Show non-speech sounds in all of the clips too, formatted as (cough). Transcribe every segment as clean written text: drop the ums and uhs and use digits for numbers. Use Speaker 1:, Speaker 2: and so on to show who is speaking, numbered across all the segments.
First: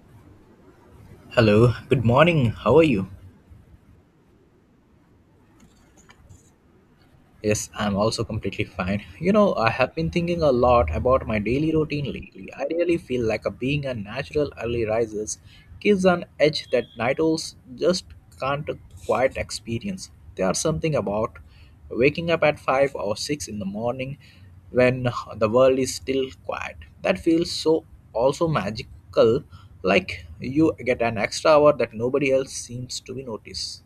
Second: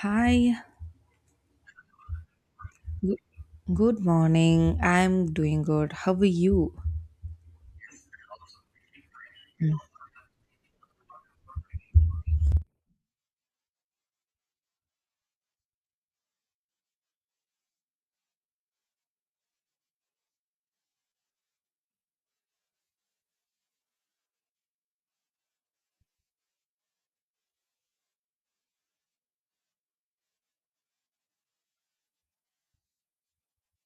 Speaker 1: Hi,
Speaker 2: Hello, good morning. How are you?
Speaker 1: good, good morning. I'm doing good. How are you?
Speaker 2: Yes, I'm also completely fine. You know, I have been thinking a lot about my daily routine lately. I really feel like a being a natural early risers gives an edge that night owls just can't quite experience. There are something about waking up at 5 or 6 in the morning when the world is still quiet. That feels so also magical like you get an extra hour that nobody else seems to be notice.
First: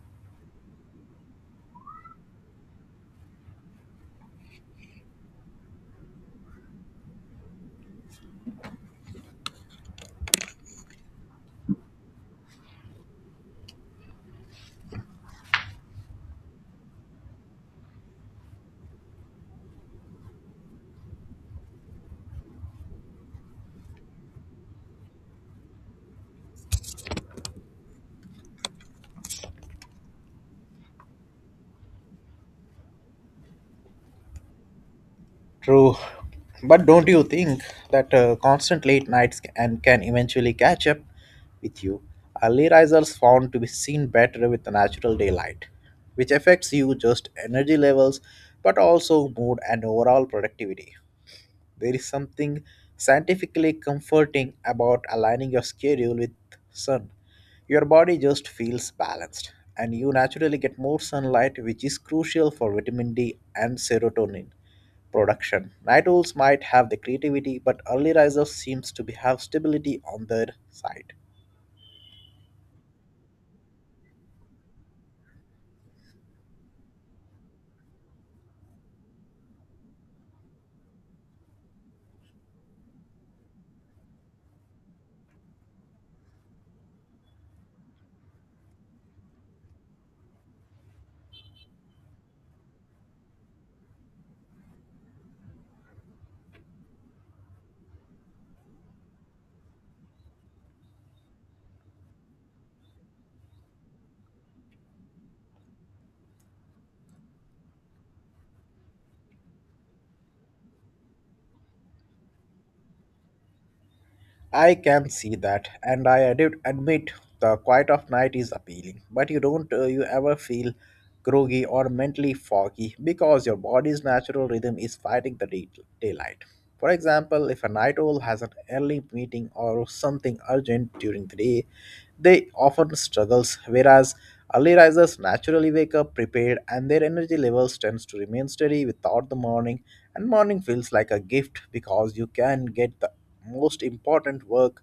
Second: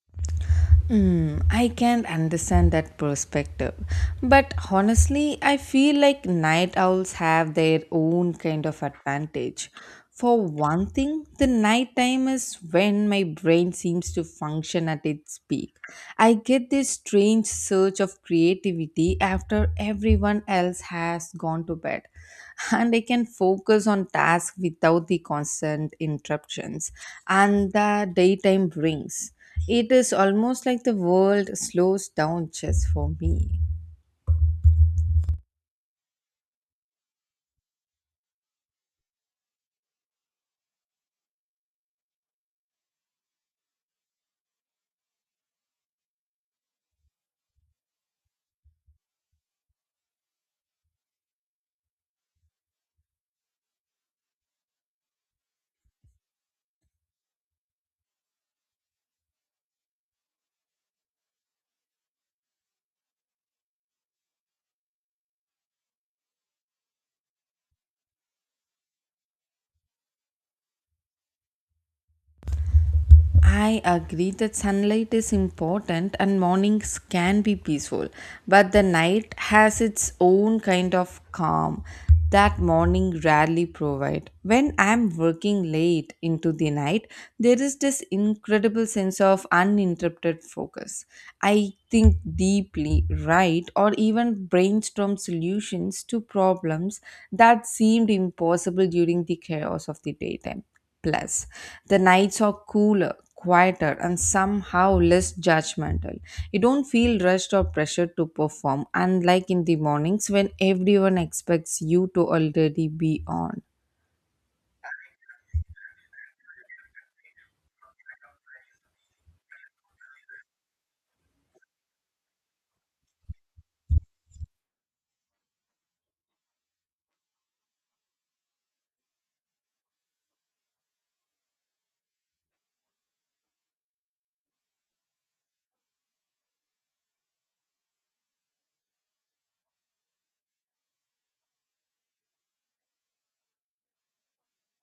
Speaker 1: Mm, I can understand that perspective. But honestly, I feel like night owls have their own kind of advantage. For one thing, the nighttime is when my brain seems to function at its peak. I get this strange surge of creativity after everyone else has gone to bed, and I can focus on tasks without the constant interruptions and the daytime brings. It is almost like the world slows down just for me.
Speaker 2: True, but don't you think that constant late nights and can eventually catch up with you? Early risers found to be seen better with the natural daylight, which affects you just energy levels, but also mood and overall productivity. There is something scientifically comforting about aligning your schedule with sun. Your body just feels balanced, and you naturally get more sunlight, which is crucial for vitamin D and serotonin production. Night owls might have the creativity, but early risers seems to be have stability on their side.
Speaker 1: I agree that sunlight is important and mornings can be peaceful, but the night has its own kind of calm that morning rarely provide. When I'm working late into the night, there is this incredible sense of uninterrupted focus. I think deeply, write, or even brainstorm solutions to problems that seemed impossible during the chaos of the daytime. Plus, the nights are cooler, quieter, and somehow less judgmental. You don't feel rushed or pressured to perform, unlike in the mornings when everyone expects you to already be on.
Speaker 2: I can see that, and I admit the quiet of night is appealing. But you don't you ever feel groggy or mentally foggy because your body's natural rhythm is fighting the daylight. For example, if a night owl has an early meeting or something urgent during the day, they often struggles, whereas early risers naturally wake up prepared and their energy levels tends to remain steady without the morning and morning feels like a gift because you can get the most important work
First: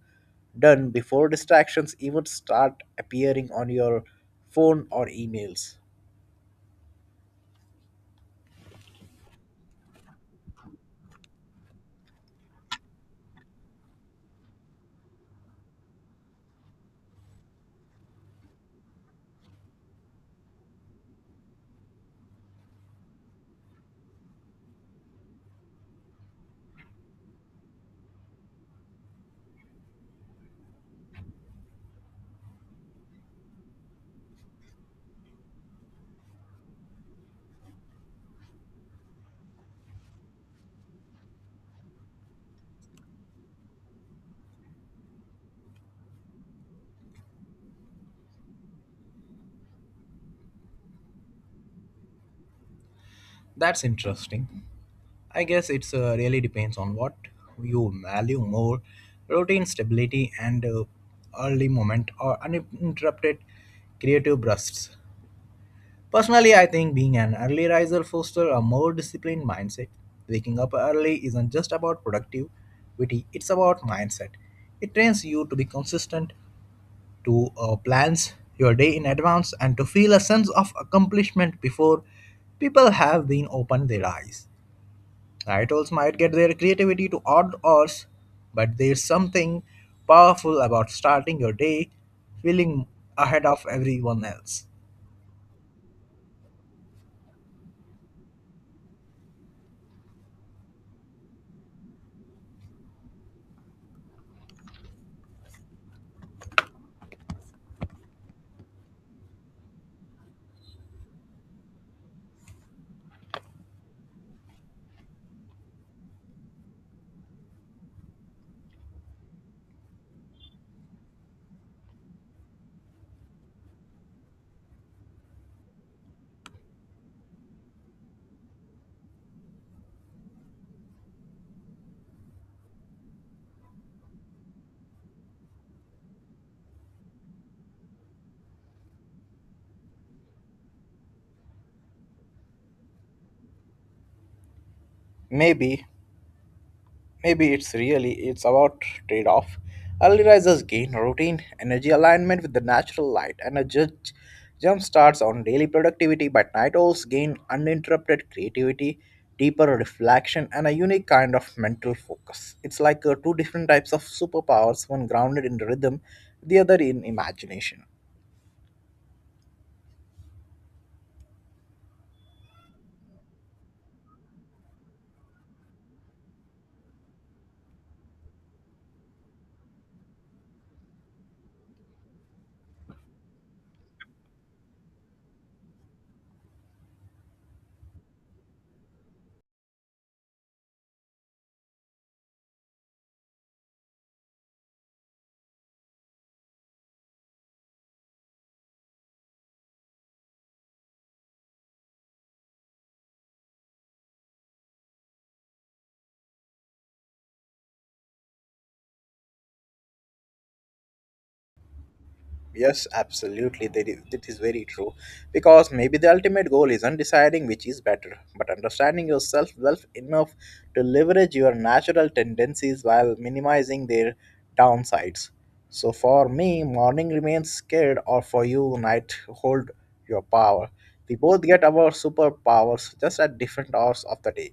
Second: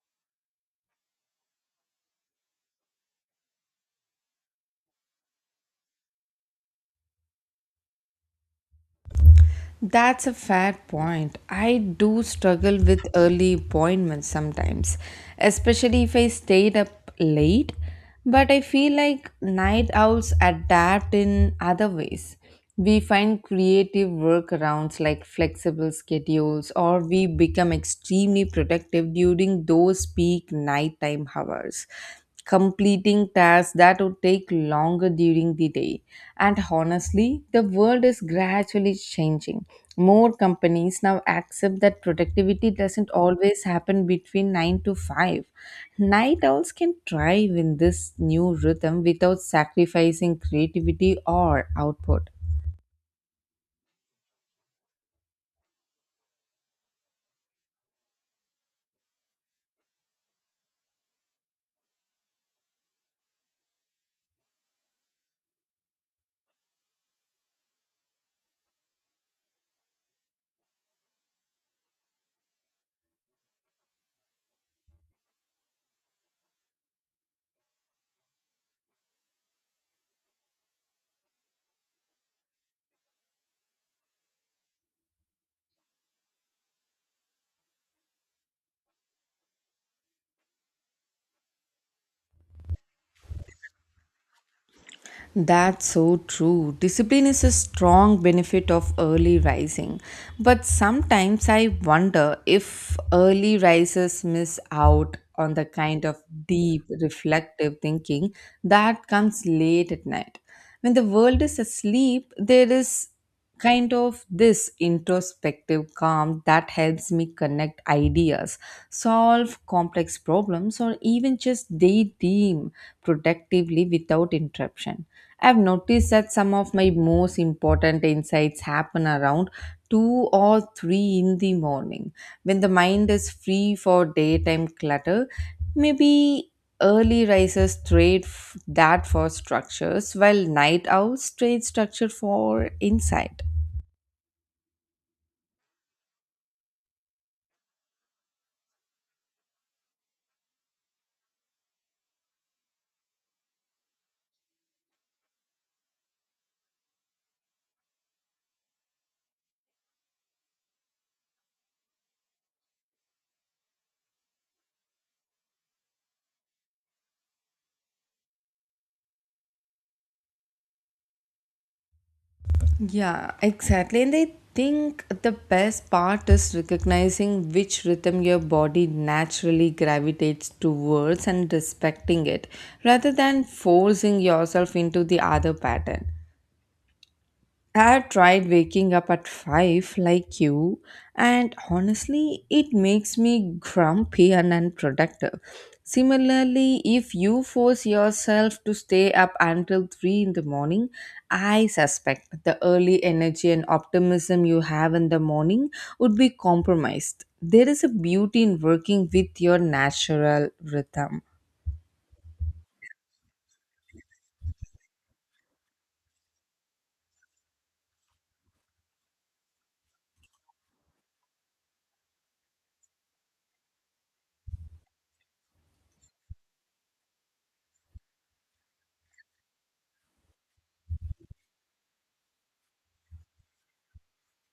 Speaker 2: done before distractions even start appearing on your phone or emails.
Speaker 1: That's a fair point. I do struggle with early appointments sometimes, especially if I stayed up late. But I feel like night owls adapt in other ways. We find creative workarounds like flexible schedules, or we become extremely productive during those peak nighttime hours, completing tasks that would take longer during the day. And honestly, the world is gradually changing. More companies now accept that productivity doesn't always happen between 9 to 5. Night owls can thrive in this new rhythm without sacrificing creativity or output.
Speaker 2: That's interesting. I guess it's really depends on what you value more routine stability and early moment or uninterrupted creative bursts. Personally, I think being an early riser fosters a more disciplined mindset. Waking up early isn't just about productivity, it's about mindset. It trains you to be consistent, to plans your day in advance, and to feel a sense of accomplishment before people have been opened their eyes. Night owls might get their creativity to odd hours, but there's something powerful about starting your day feeling ahead of everyone else.
Speaker 1: That's so true. Discipline is a strong benefit of early rising. But sometimes I wonder if early risers miss out on the kind of deep, reflective thinking that comes late at night. When the world is asleep, there is kind of this introspective calm that helps me connect ideas, solve complex problems, or even just daydream productively without interruption. I've noticed that some of my most important insights happen around 2 or 3 in the morning when the mind is free for daytime clutter. Maybe early risers trade that for structures, while night owls trade structure for insight.
Speaker 2: Maybe Maybe it's about trade-off. Early risers gain routine energy alignment with the natural light, and a judge jump starts on daily productivity. But night owls gain uninterrupted creativity, deeper reflection, and a unique kind of mental focus. It's like two different types of superpowers: one grounded in rhythm, the other in imagination.
Speaker 1: Yeah, exactly. And I think the best part is recognizing which rhythm your body naturally gravitates towards and respecting it rather than forcing yourself into the other pattern. I have tried waking up at 5 like you, and honestly, it makes me grumpy and unproductive. Similarly, if you force yourself to stay up until 3 in the morning, I suspect the early energy and optimism you have in the morning would be compromised. There is a beauty in working with your natural rhythm.
Speaker 2: Yes, absolutely. That is very true. Because maybe the ultimate goal isn't deciding which is better, but understanding yourself well enough to leverage your natural tendencies while minimizing their downsides. So for me, morning remains scared, or for you, night hold your power. We both get our superpowers just at different hours of the day.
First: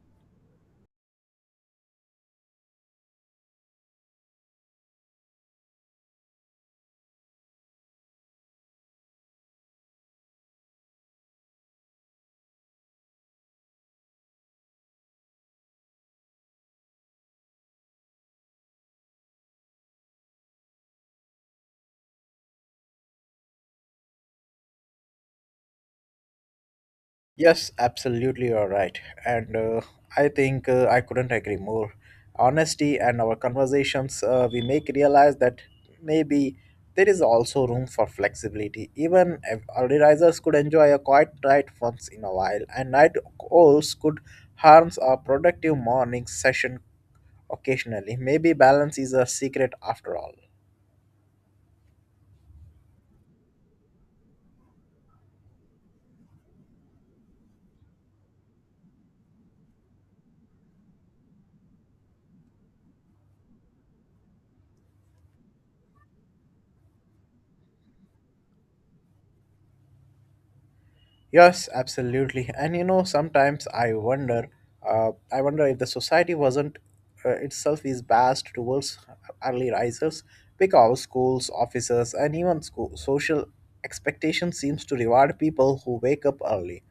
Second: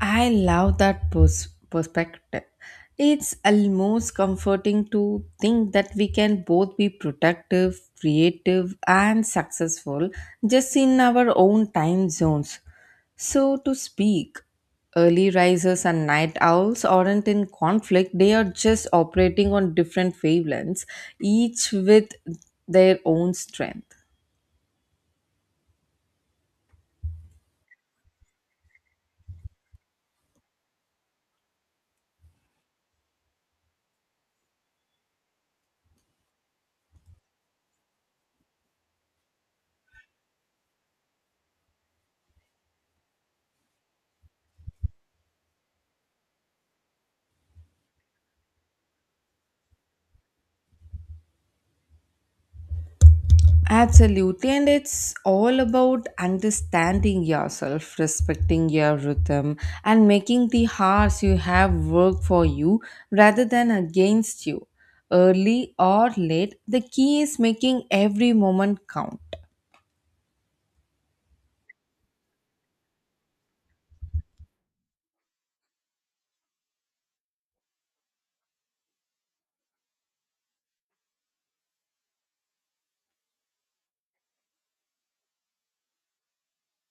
Speaker 1: I love that perspective. It's almost comforting to think that we can both be productive, creative, and successful just in our own time zones. So, to speak, early risers and night owls aren't in conflict, they are just operating on different wavelengths, each with their own strength.
Speaker 2: Yes, absolutely, you're right. And I think I couldn't agree more. Honesty and our conversations, we make realize that maybe there is also room for flexibility. Even if early risers could enjoy a quiet night once in a while, and night owls could harm a productive morning session occasionally. Maybe balance is a secret after all.
Speaker 1: Absolutely, and it's all about understanding yourself, respecting your rhythm, and making the hours you have work for you rather than against you. Early or late, the key is making every moment count.
Speaker 2: Yes, absolutely. (laughs) And you know, sometimes I wonder if the society wasn't itself is biased towards early risers because schools, offices, and even school, social expectation seems to reward people who wake up early,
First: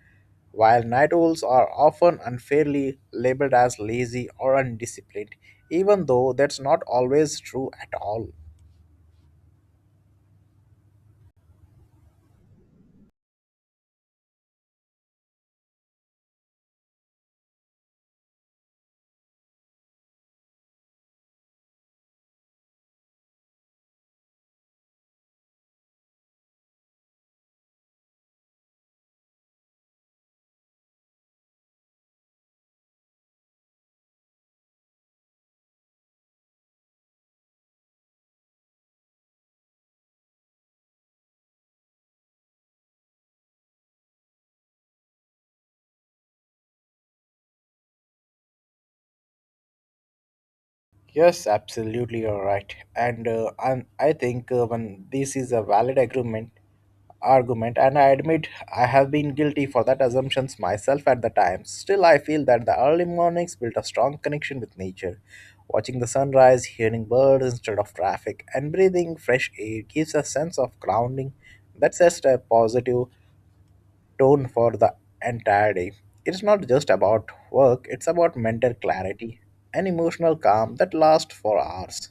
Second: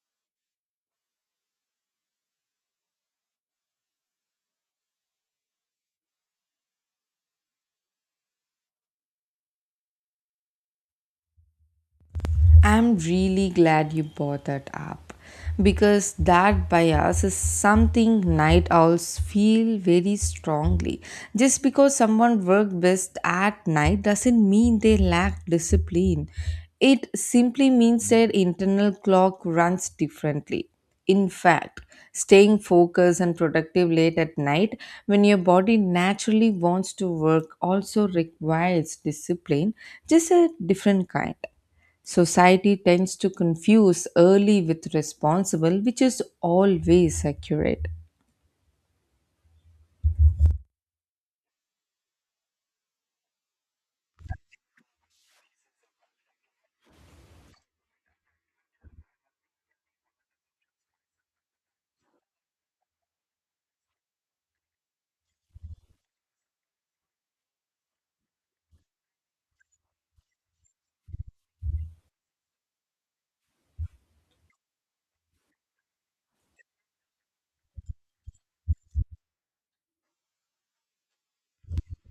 Speaker 2: while night owls are often unfairly labeled as lazy or undisciplined, even though that's not always true at all.
Speaker 1: I'm really glad you brought that up because that bias is something night owls feel very strongly. Just because someone works best at night doesn't mean they lack discipline. It simply means their internal clock runs differently. In fact, staying focused and productive late at night when your body naturally wants to work also requires discipline, just a different kind. Society tends to confuse early with responsible, which is always accurate.
Speaker 2: Yes, absolutely, you're right. And I think when this is a valid agreement, argument, and I admit I have been guilty for that assumptions myself at the time. Still, I feel that the early mornings built a strong connection with nature. Watching the sunrise, hearing birds instead of traffic, and breathing fresh air gives a sense of grounding. That's just a positive tone for the entire day. It's not just about work, it's about mental clarity and emotional calm that lasts for hours.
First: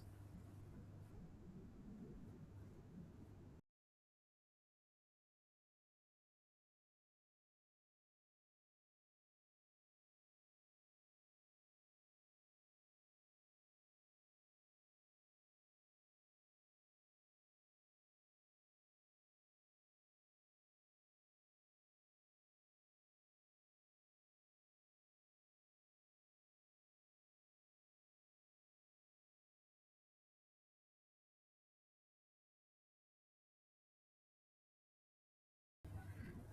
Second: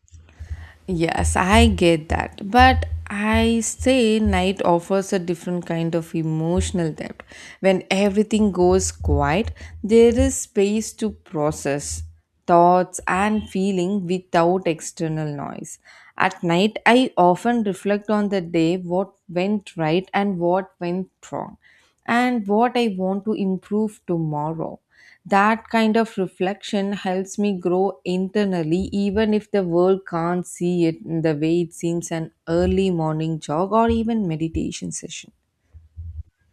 Speaker 1: Yes, I get that. But I say night offers a different kind of emotional depth. When everything goes quiet, there is space to process thoughts and feeling without external noise. At night, I often reflect on the day what went right and what went wrong, and what I want to improve tomorrow. That kind of reflection helps me grow internally, even if the world can't see it in the way it seems an early morning jog or even meditation session.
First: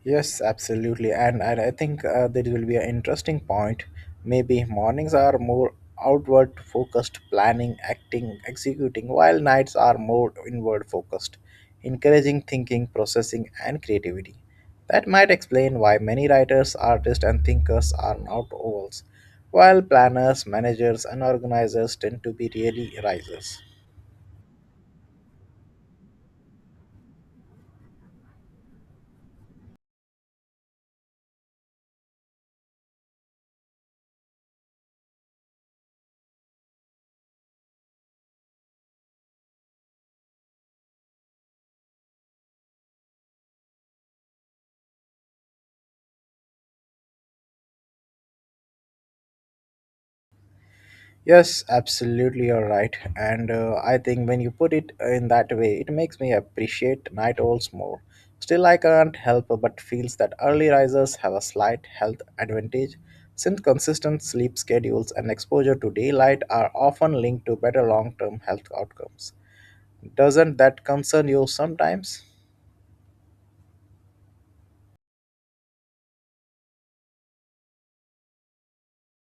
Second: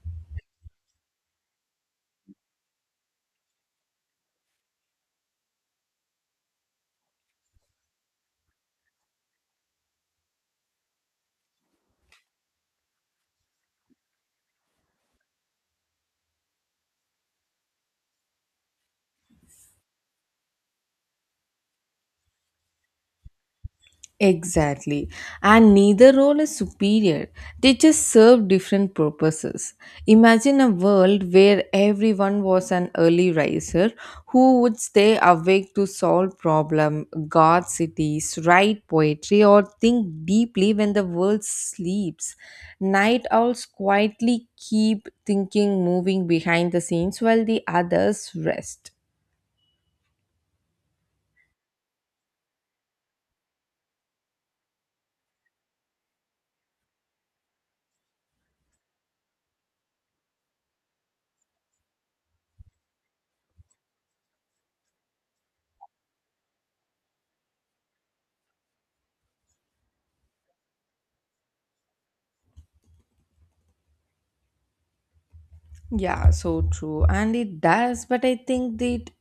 Speaker 2: Yes, absolutely. And I think there will be an interesting point. Maybe mornings are more outward focused, planning, acting, executing, while nights are more inward focused, encouraging thinking, processing, and creativity. That might explain why many writers, artists, and thinkers are not ovals, while planners, managers, and organizers tend to be really risers.
Speaker 1: Exactly. And neither role is superior. They just serve different purposes. Imagine a world where everyone was an early riser who would stay awake to solve problem, guard cities, write poetry or think deeply when the world sleeps. Night owls quietly keep thinking moving behind the scenes while the others rest.
Speaker 2: Yes, absolutely, you're right. And I think when you put it in that way, it makes me appreciate night owls more. Still, I can't help but feels that early risers have a slight health advantage, since consistent sleep schedules and exposure to daylight are often linked to better long-term health outcomes. Doesn't that concern you sometimes?
Speaker 1: Yeah, so true. And it does, but I think that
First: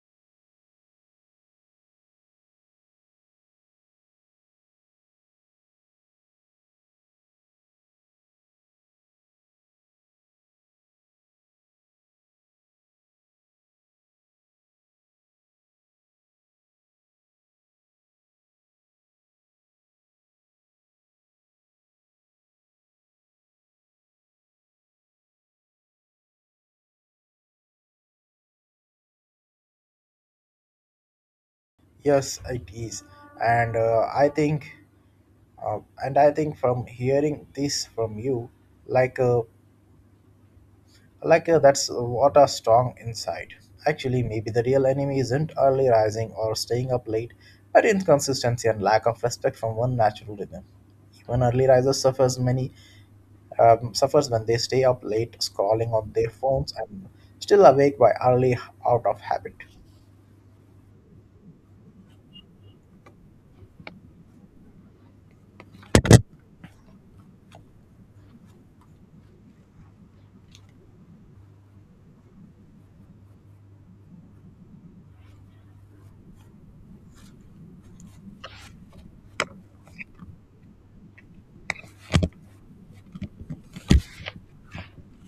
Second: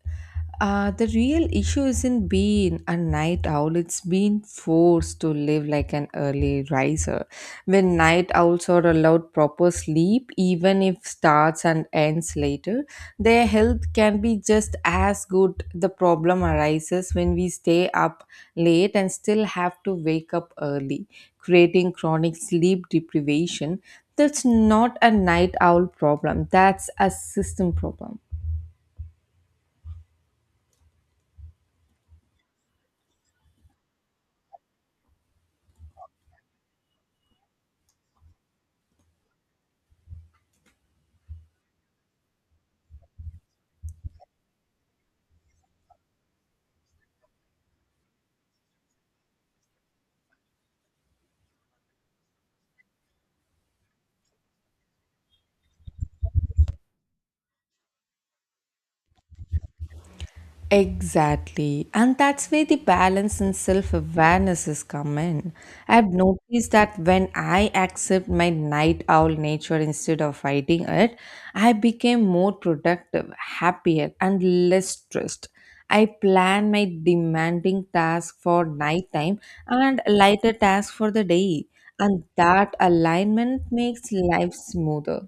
Speaker 1: the real issue isn't being a night owl, it's being forced to live like an early riser. When night owls are allowed proper sleep, even if starts and ends later, their health can be just as good. The problem arises when we stay up late and still have to wake up early, creating chronic sleep deprivation that's not a night owl problem, that's a system problem.
Speaker 2: Yes, it is, and I think, and I think from hearing this from you, like. Uh, that's what a strong insight. Actually, maybe the real enemy isn't early rising or staying up late, but inconsistency and lack of respect from one natural rhythm. Even early risers suffers many suffers when they stay up late scrolling on their phones and still awake by early out of habit.
Speaker 1: Exactly. And that's where the balance and self awareness is come in. I've noticed that when I accept my night owl nature instead of fighting it, I became more productive, happier, and less stressed. I plan my demanding task for nighttime and lighter task for the day. And that alignment makes life smoother.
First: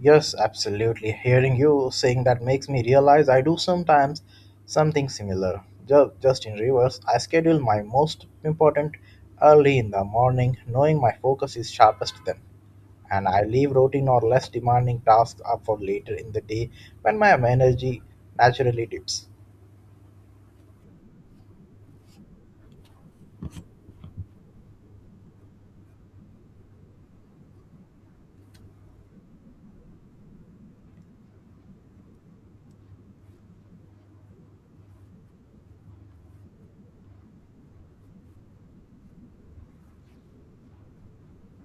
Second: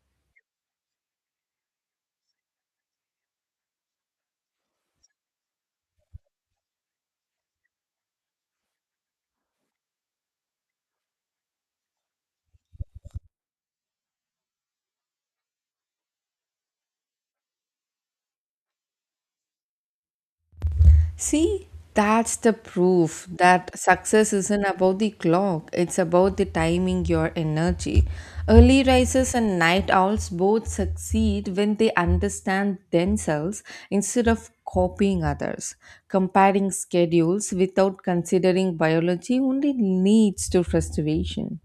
Speaker 2: Yes, absolutely. Hearing you saying that makes me realize I do sometimes something similar. Just in reverse, I schedule my most important early in the morning, knowing my focus is sharpest then. And I leave routine or less demanding tasks up for later in the day when my energy naturally dips.
Speaker 1: See, that's the proof that success isn't about the clock, it's about the timing your energy. Early risers and night owls both succeed when they understand themselves instead of copying others. Comparing schedules without considering biology only leads to frustration.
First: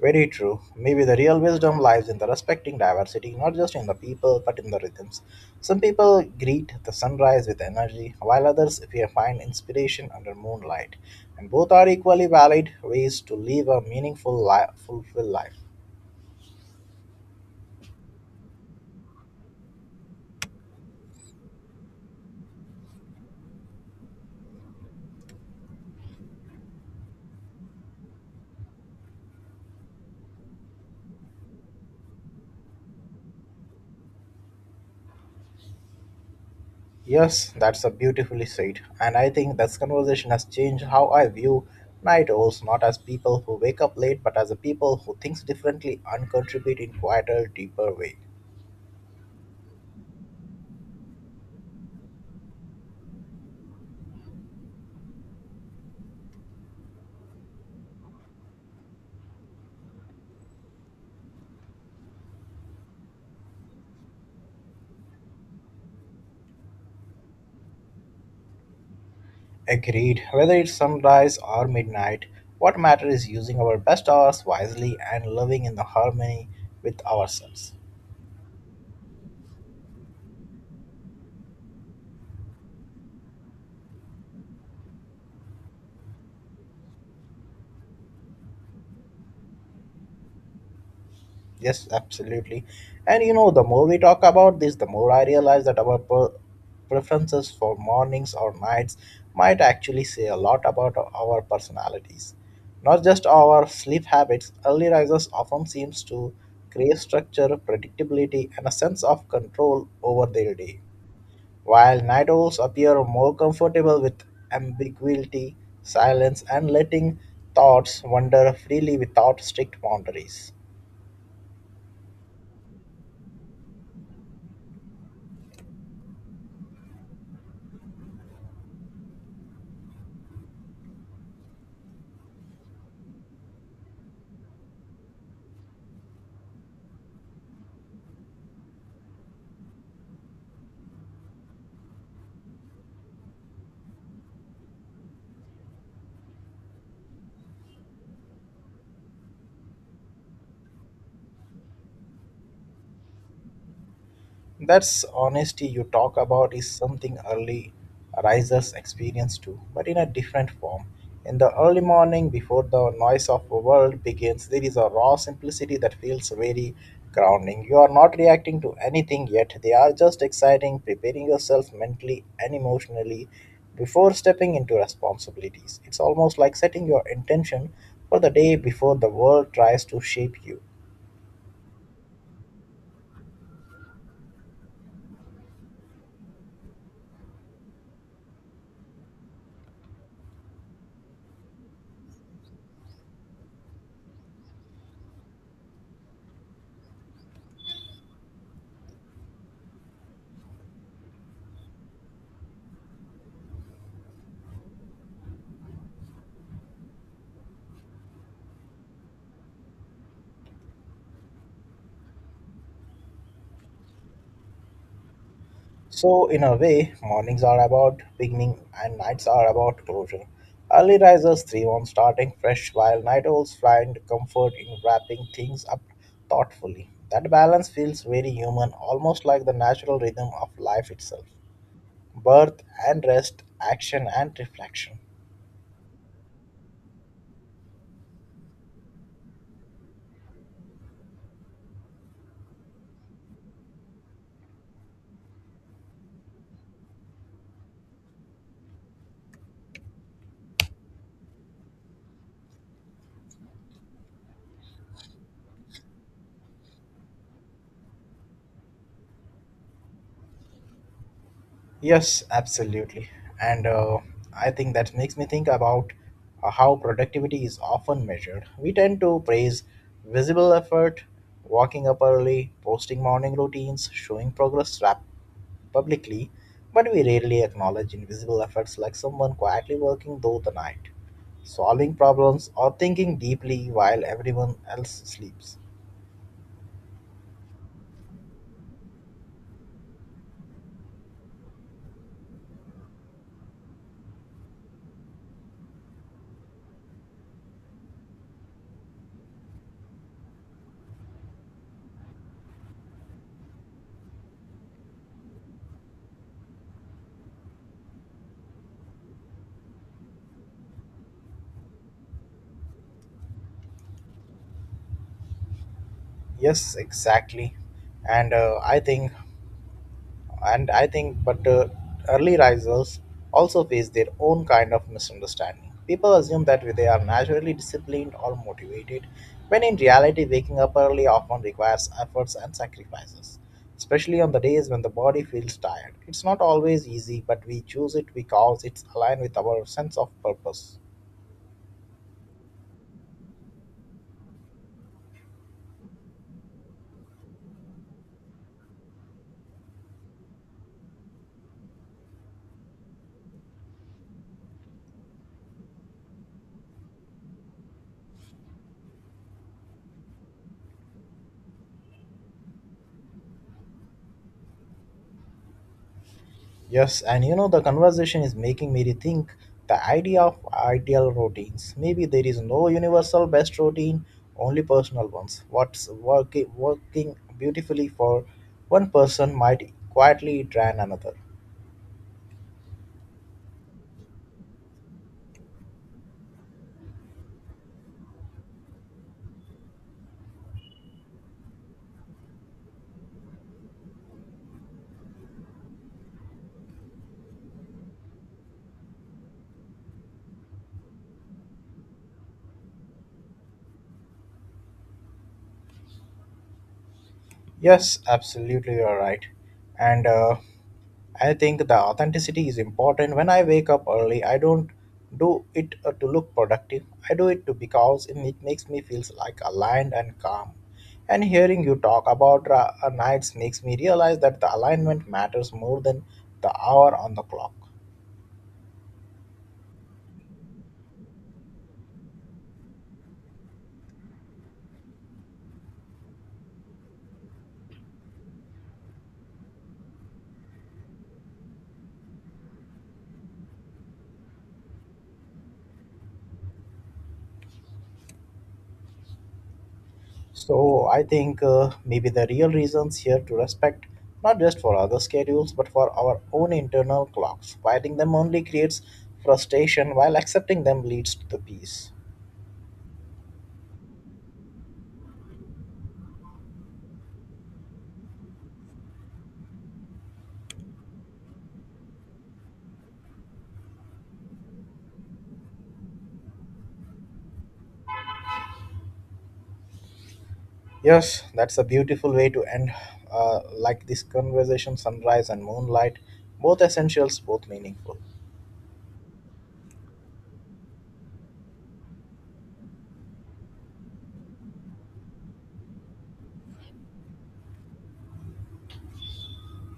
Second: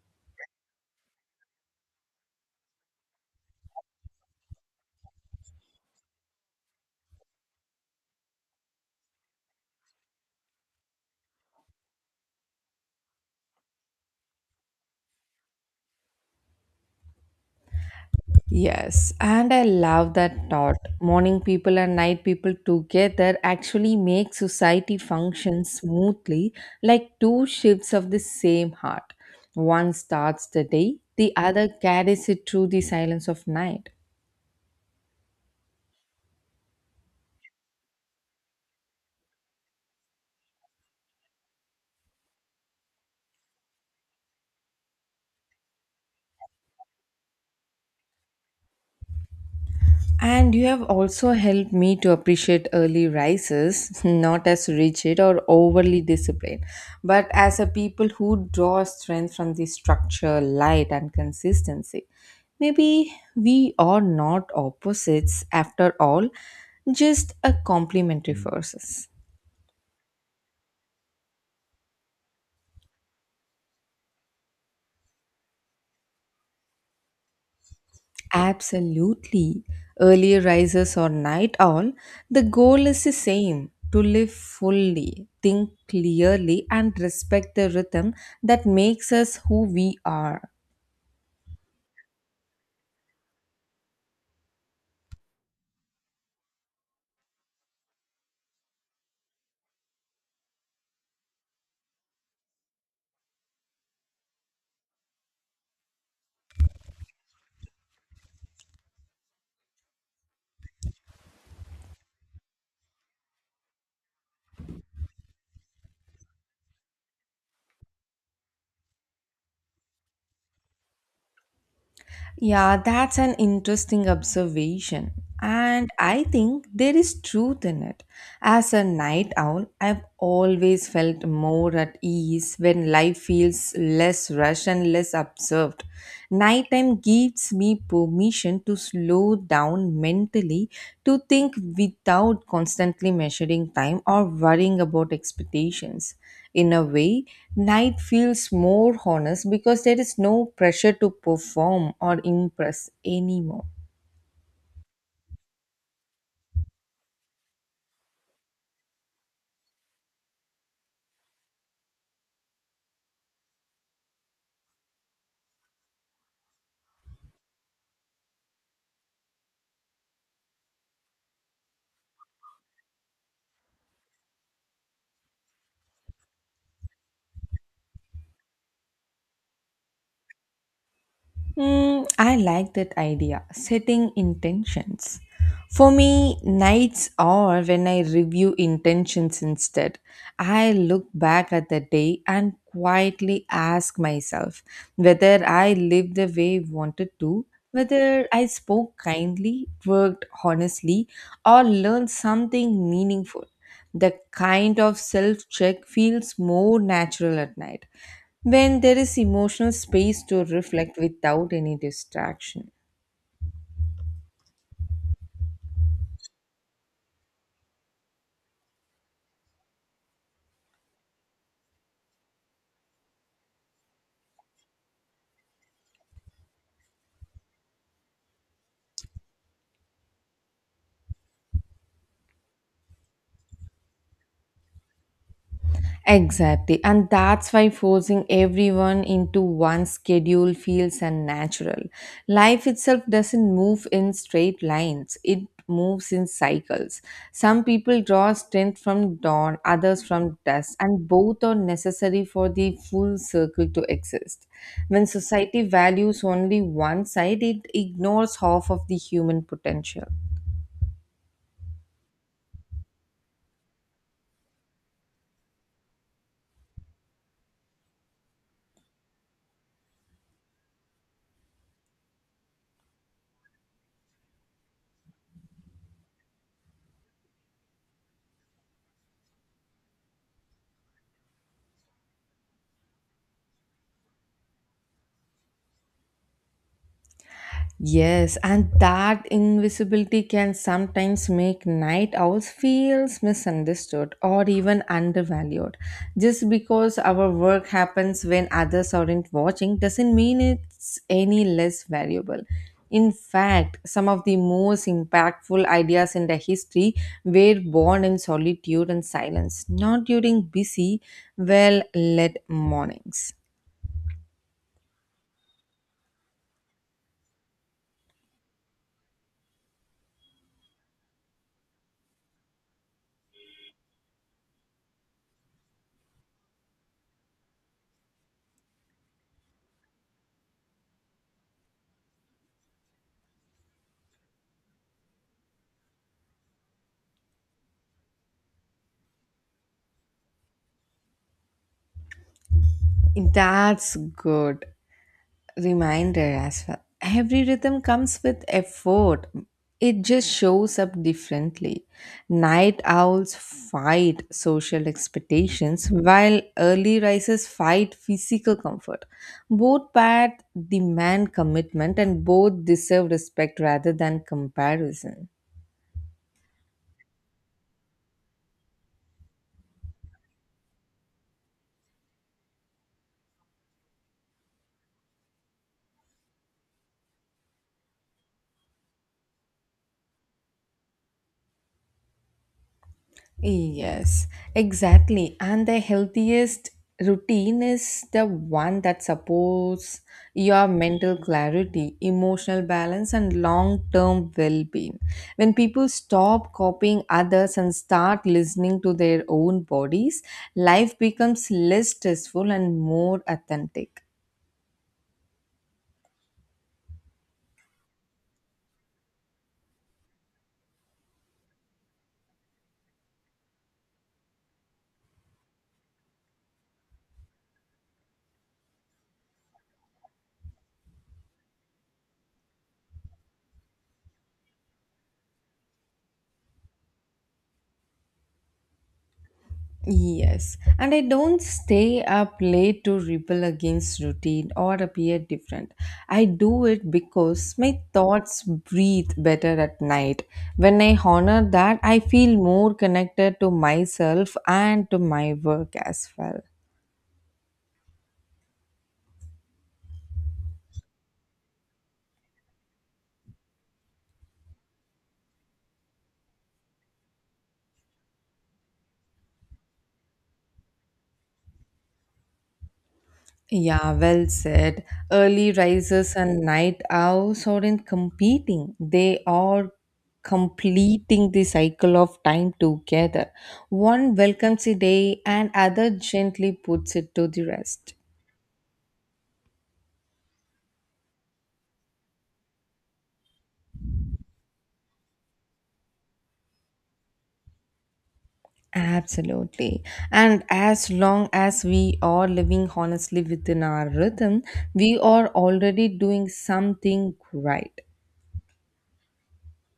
Speaker 2: Very true. Maybe the real wisdom lies in the respecting diversity, not just in the people, but in the rhythms. Some people greet the sunrise with energy, while others find inspiration under moonlight. And both are equally valid ways to live a meaningful, fulfilled life.
Speaker 1: Yes, and I love that thought. Morning people and night people together actually make society function smoothly, like two shifts of the same heart. One starts the day, the other carries it through the silence of night.
Speaker 2: Yes, that's a beautifully said. And I think this conversation has changed how I view night owls, not as people who wake up late, but as a people who thinks differently and contribute in quieter, deeper ways.
Speaker 1: And you have also helped me to appreciate early rises, (laughs) not as rigid or overly disciplined, but as a people who draw strength from the structure, light, and consistency. Maybe we are not opposites after all, just a complementary forces.
Speaker 2: Agreed. Whether it's sunrise or midnight, what matters is using our best hours wisely and living in the harmony with ourselves.
Speaker 1: Absolutely. Early risers or night owl, the goal is the same to live fully, think clearly, and respect the rhythm that makes us who we are.
Speaker 2: Yes, absolutely. And you know, the more we talk about this, the more I realize that our preferences for mornings or nights might actually say a lot about our personalities. Not just our sleep habits, early risers often seems to crave structure, predictability, and a sense of control over their day. While night owls appear more comfortable with ambiguity, silence, and letting thoughts wander freely without strict boundaries.
Speaker 1: Yeah, that's an interesting observation. And I think there is truth in it. As a night owl, I've always felt more at ease when life feels less rushed and less observed. Nighttime gives me permission to slow down mentally, to think without constantly measuring time or worrying about expectations. In a way, night feels more honest because there is no pressure to perform or impress anymore.
Speaker 2: That's honesty you talk about is something early risers experience too, but in a different form. In the early morning, before the noise of the world begins, there is a raw simplicity that feels very grounding. You are not reacting to anything yet, they are just exciting, preparing yourself mentally and emotionally before stepping into responsibilities. It's almost like setting your intention for the day before the world tries to shape you.
Speaker 1: Hmm, I like that idea, setting intentions. For me, nights are when I review intentions instead. I look back at the day and quietly ask myself whether I lived the way I wanted to, whether I spoke kindly, worked honestly, or learned something meaningful. The kind of self check feels more natural at night when there is emotional space to reflect without any distraction.
Speaker 2: So, in a way, mornings are about beginning and nights are about closure. Early risers thrive on starting fresh, while night owls find comfort in wrapping things up thoughtfully. That balance feels very human, almost like the natural rhythm of life itself birth and rest, action and reflection.
Speaker 1: Exactly. And that's why forcing everyone into one schedule feels unnatural. Life itself doesn't move in straight lines, it moves in cycles. Some people draw strength from dawn, others from dusk, and both are necessary for the full circle to exist. When society values only one side, it ignores half of the human potential.
Speaker 2: Yes, absolutely. And I think that makes me think about how productivity is often measured. We tend to praise visible effort, waking up early, posting morning routines, showing progress publicly, but we rarely acknowledge invisible efforts like someone quietly working through the night, solving problems, or thinking deeply while everyone else sleeps.
Speaker 1: Yes, and that invisibility can sometimes make night owls feels misunderstood or even undervalued. Just because our work happens when others aren't watching doesn't mean it's any less valuable. In fact, some of the most impactful ideas in the history were born in solitude and silence, not during busy, well-lit mornings.
Speaker 2: Yes, exactly. And I think and I think but early risers also face their own kind of misunderstanding. People assume that they are naturally disciplined or motivated, when in reality, waking up early often requires efforts and sacrifices, especially on the days when the body feels tired. It's not always easy, but we choose it because it's aligned with our sense of purpose.
Speaker 1: That's good reminder as well. Every rhythm comes with effort. It just shows up differently. Night owls fight social expectations while early risers fight physical comfort. Both paths demand commitment and both deserve respect rather than comparison.
Speaker 2: Yes, and you know, the conversation is making me rethink the idea of ideal routines. Maybe there is no universal best routine, only personal ones. What's working beautifully for one person might quietly drain another.
Speaker 1: Yes, exactly. And the healthiest routine is the one that supports your mental clarity, emotional balance, and long term well being. When people stop copying others and start listening to their own bodies, life becomes less stressful and more authentic.
Speaker 2: Yes, absolutely, you're right. And I think the authenticity is important. When I wake up early, I don't do it to look productive. I do it to because it makes me feels like aligned and calm. And hearing you talk about nights makes me realize that the alignment matters more than the hour on the clock.
Speaker 1: Yes, and I don't stay up late to rebel against routine or appear different. I do it because my thoughts breathe better at night. When I honor that, I feel more connected to myself and to my work as well.
Speaker 2: So I think maybe the real reasons here to respect not just for other schedules but for our own internal clocks. Fighting them only creates frustration while accepting them leads to the peace.
Speaker 1: Yeah, well said. Early risers and night owls aren't competing, they are completing the cycle of time together. One welcomes a day, and other gently puts it to the rest.
Speaker 2: Yes, that's a beautiful way to end this conversation sunrise and moonlight both essentials both meaningful.
Speaker 1: Absolutely. And as long as we are living honestly within our rhythm, we are already doing something right.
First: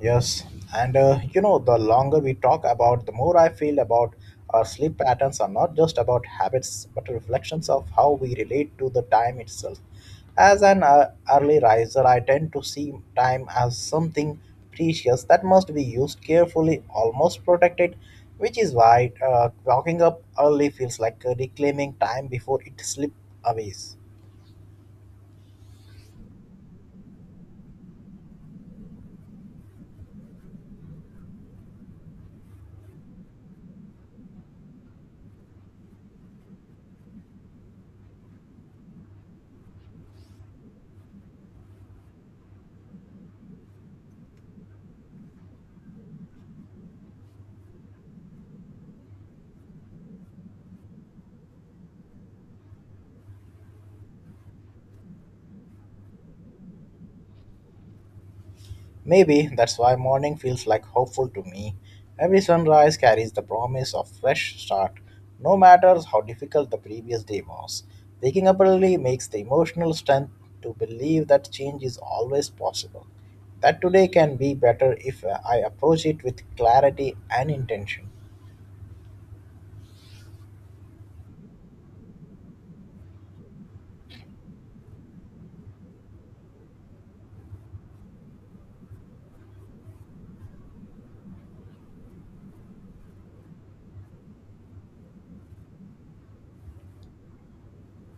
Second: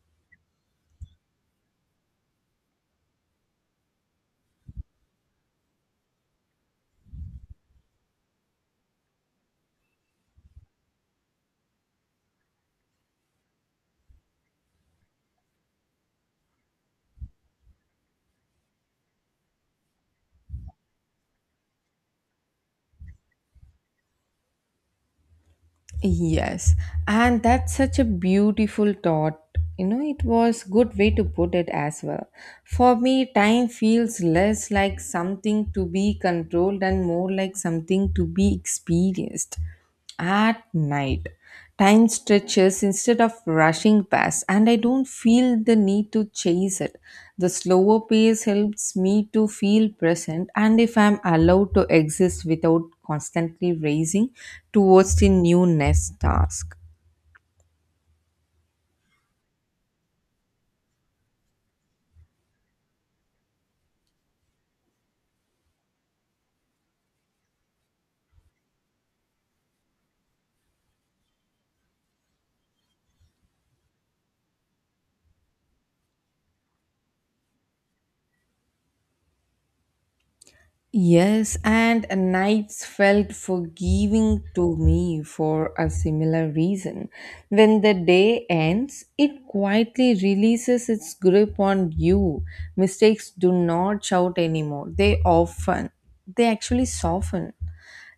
Speaker 2: Yes, and the longer we talk about, the more I feel about our sleep patterns are not just about habits, but reflections of how we relate to the time itself. As an early riser, I tend to see time as something precious that must be used carefully, almost protected, which is why waking up early feels like reclaiming time before it slips away.
Speaker 1: Yes, and that's such a beautiful thought. You know, it was good way to put it as well. For me, time feels less like something to be controlled and more like something to be experienced. At night, time stretches instead of rushing past, and I don't feel the need to chase it. The slower pace helps me to feel present, and if I'm allowed to exist without constantly racing towards the new next task.
Speaker 2: Maybe that's why morning feels like hopeful to me. Every sunrise carries the promise of fresh start, no matter how difficult the previous day was. Waking up early makes the emotional strength to believe that change is always possible. That today can be better if I approach it with clarity and intention.
Speaker 1: Yes, and nights felt forgiving to me for a similar reason. When the day ends, it quietly releases its grip on you. Mistakes do not shout anymore. They often, they actually soften.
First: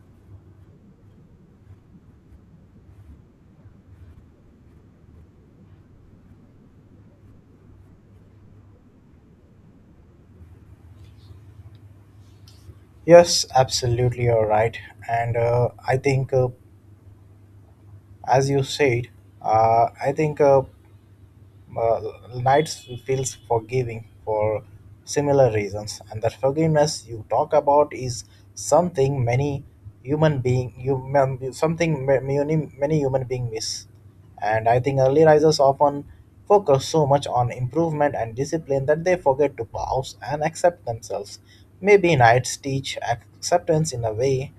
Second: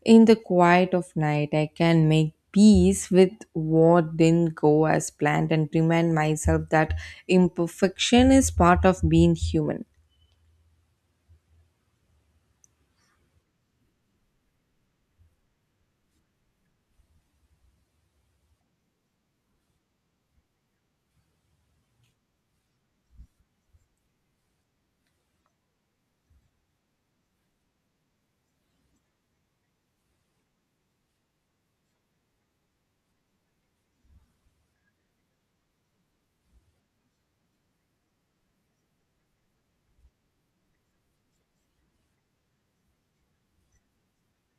Speaker 1: In the quiet of night, I can make peace with what didn't go as planned and remind myself that imperfection is part of being human.
Speaker 2: Yes, absolutely, you're right. And uh, I think, uh, as you said, I think uh, nights feels forgiving for similar reasons, and that forgiveness you talk about is something many human being human something ma- many many human being miss. And I think early risers often focus so much on improvement and discipline that they forget to pause and accept themselves. Maybe nights teach acceptance in a way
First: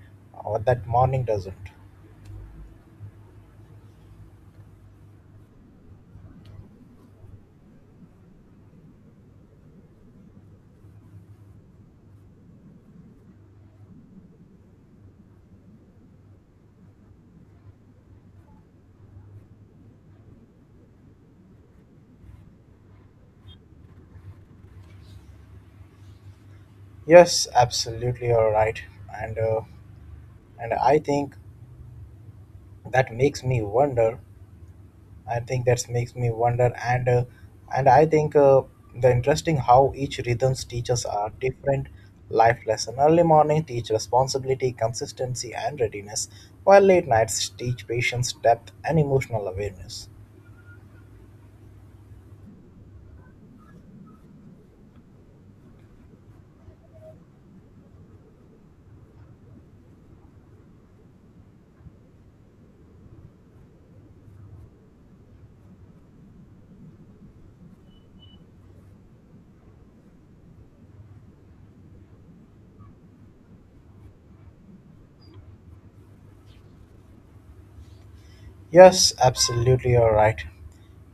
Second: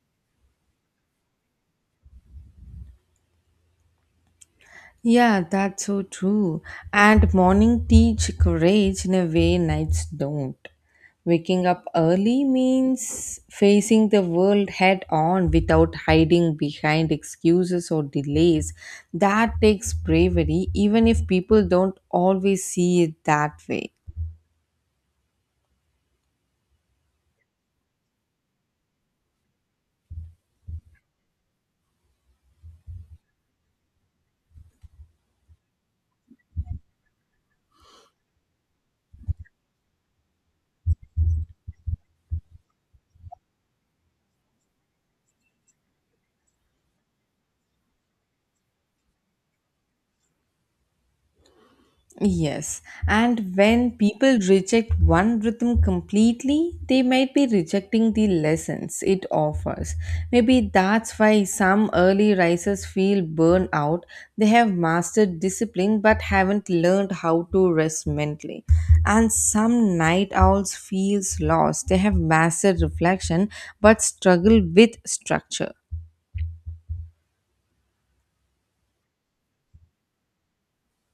Speaker 2: that morning doesn't.
Speaker 1: Yeah, that's so true. And morning teach courage in a way nights don't. Waking up early means facing the world head on without hiding behind excuses or delays. That takes bravery, even if people don't always see it that way.
Speaker 2: Yes, absolutely, you're right. And uh, and i think that makes me wonder. I think that makes me wonder and I think The interesting how each rhythms teaches are different life lesson. Early morning teach responsibility, consistency, and readiness, while late nights teach patience, depth, and emotional awareness.
Speaker 1: Yes, and when people reject one rhythm completely, they might be rejecting the lessons it offers. Maybe that's why some early risers feel burned out. They have mastered discipline but haven't learned how to rest mentally. And some night owls feels lost. They have mastered reflection but struggle with structure.
Speaker 2: Yes, absolutely, you're right.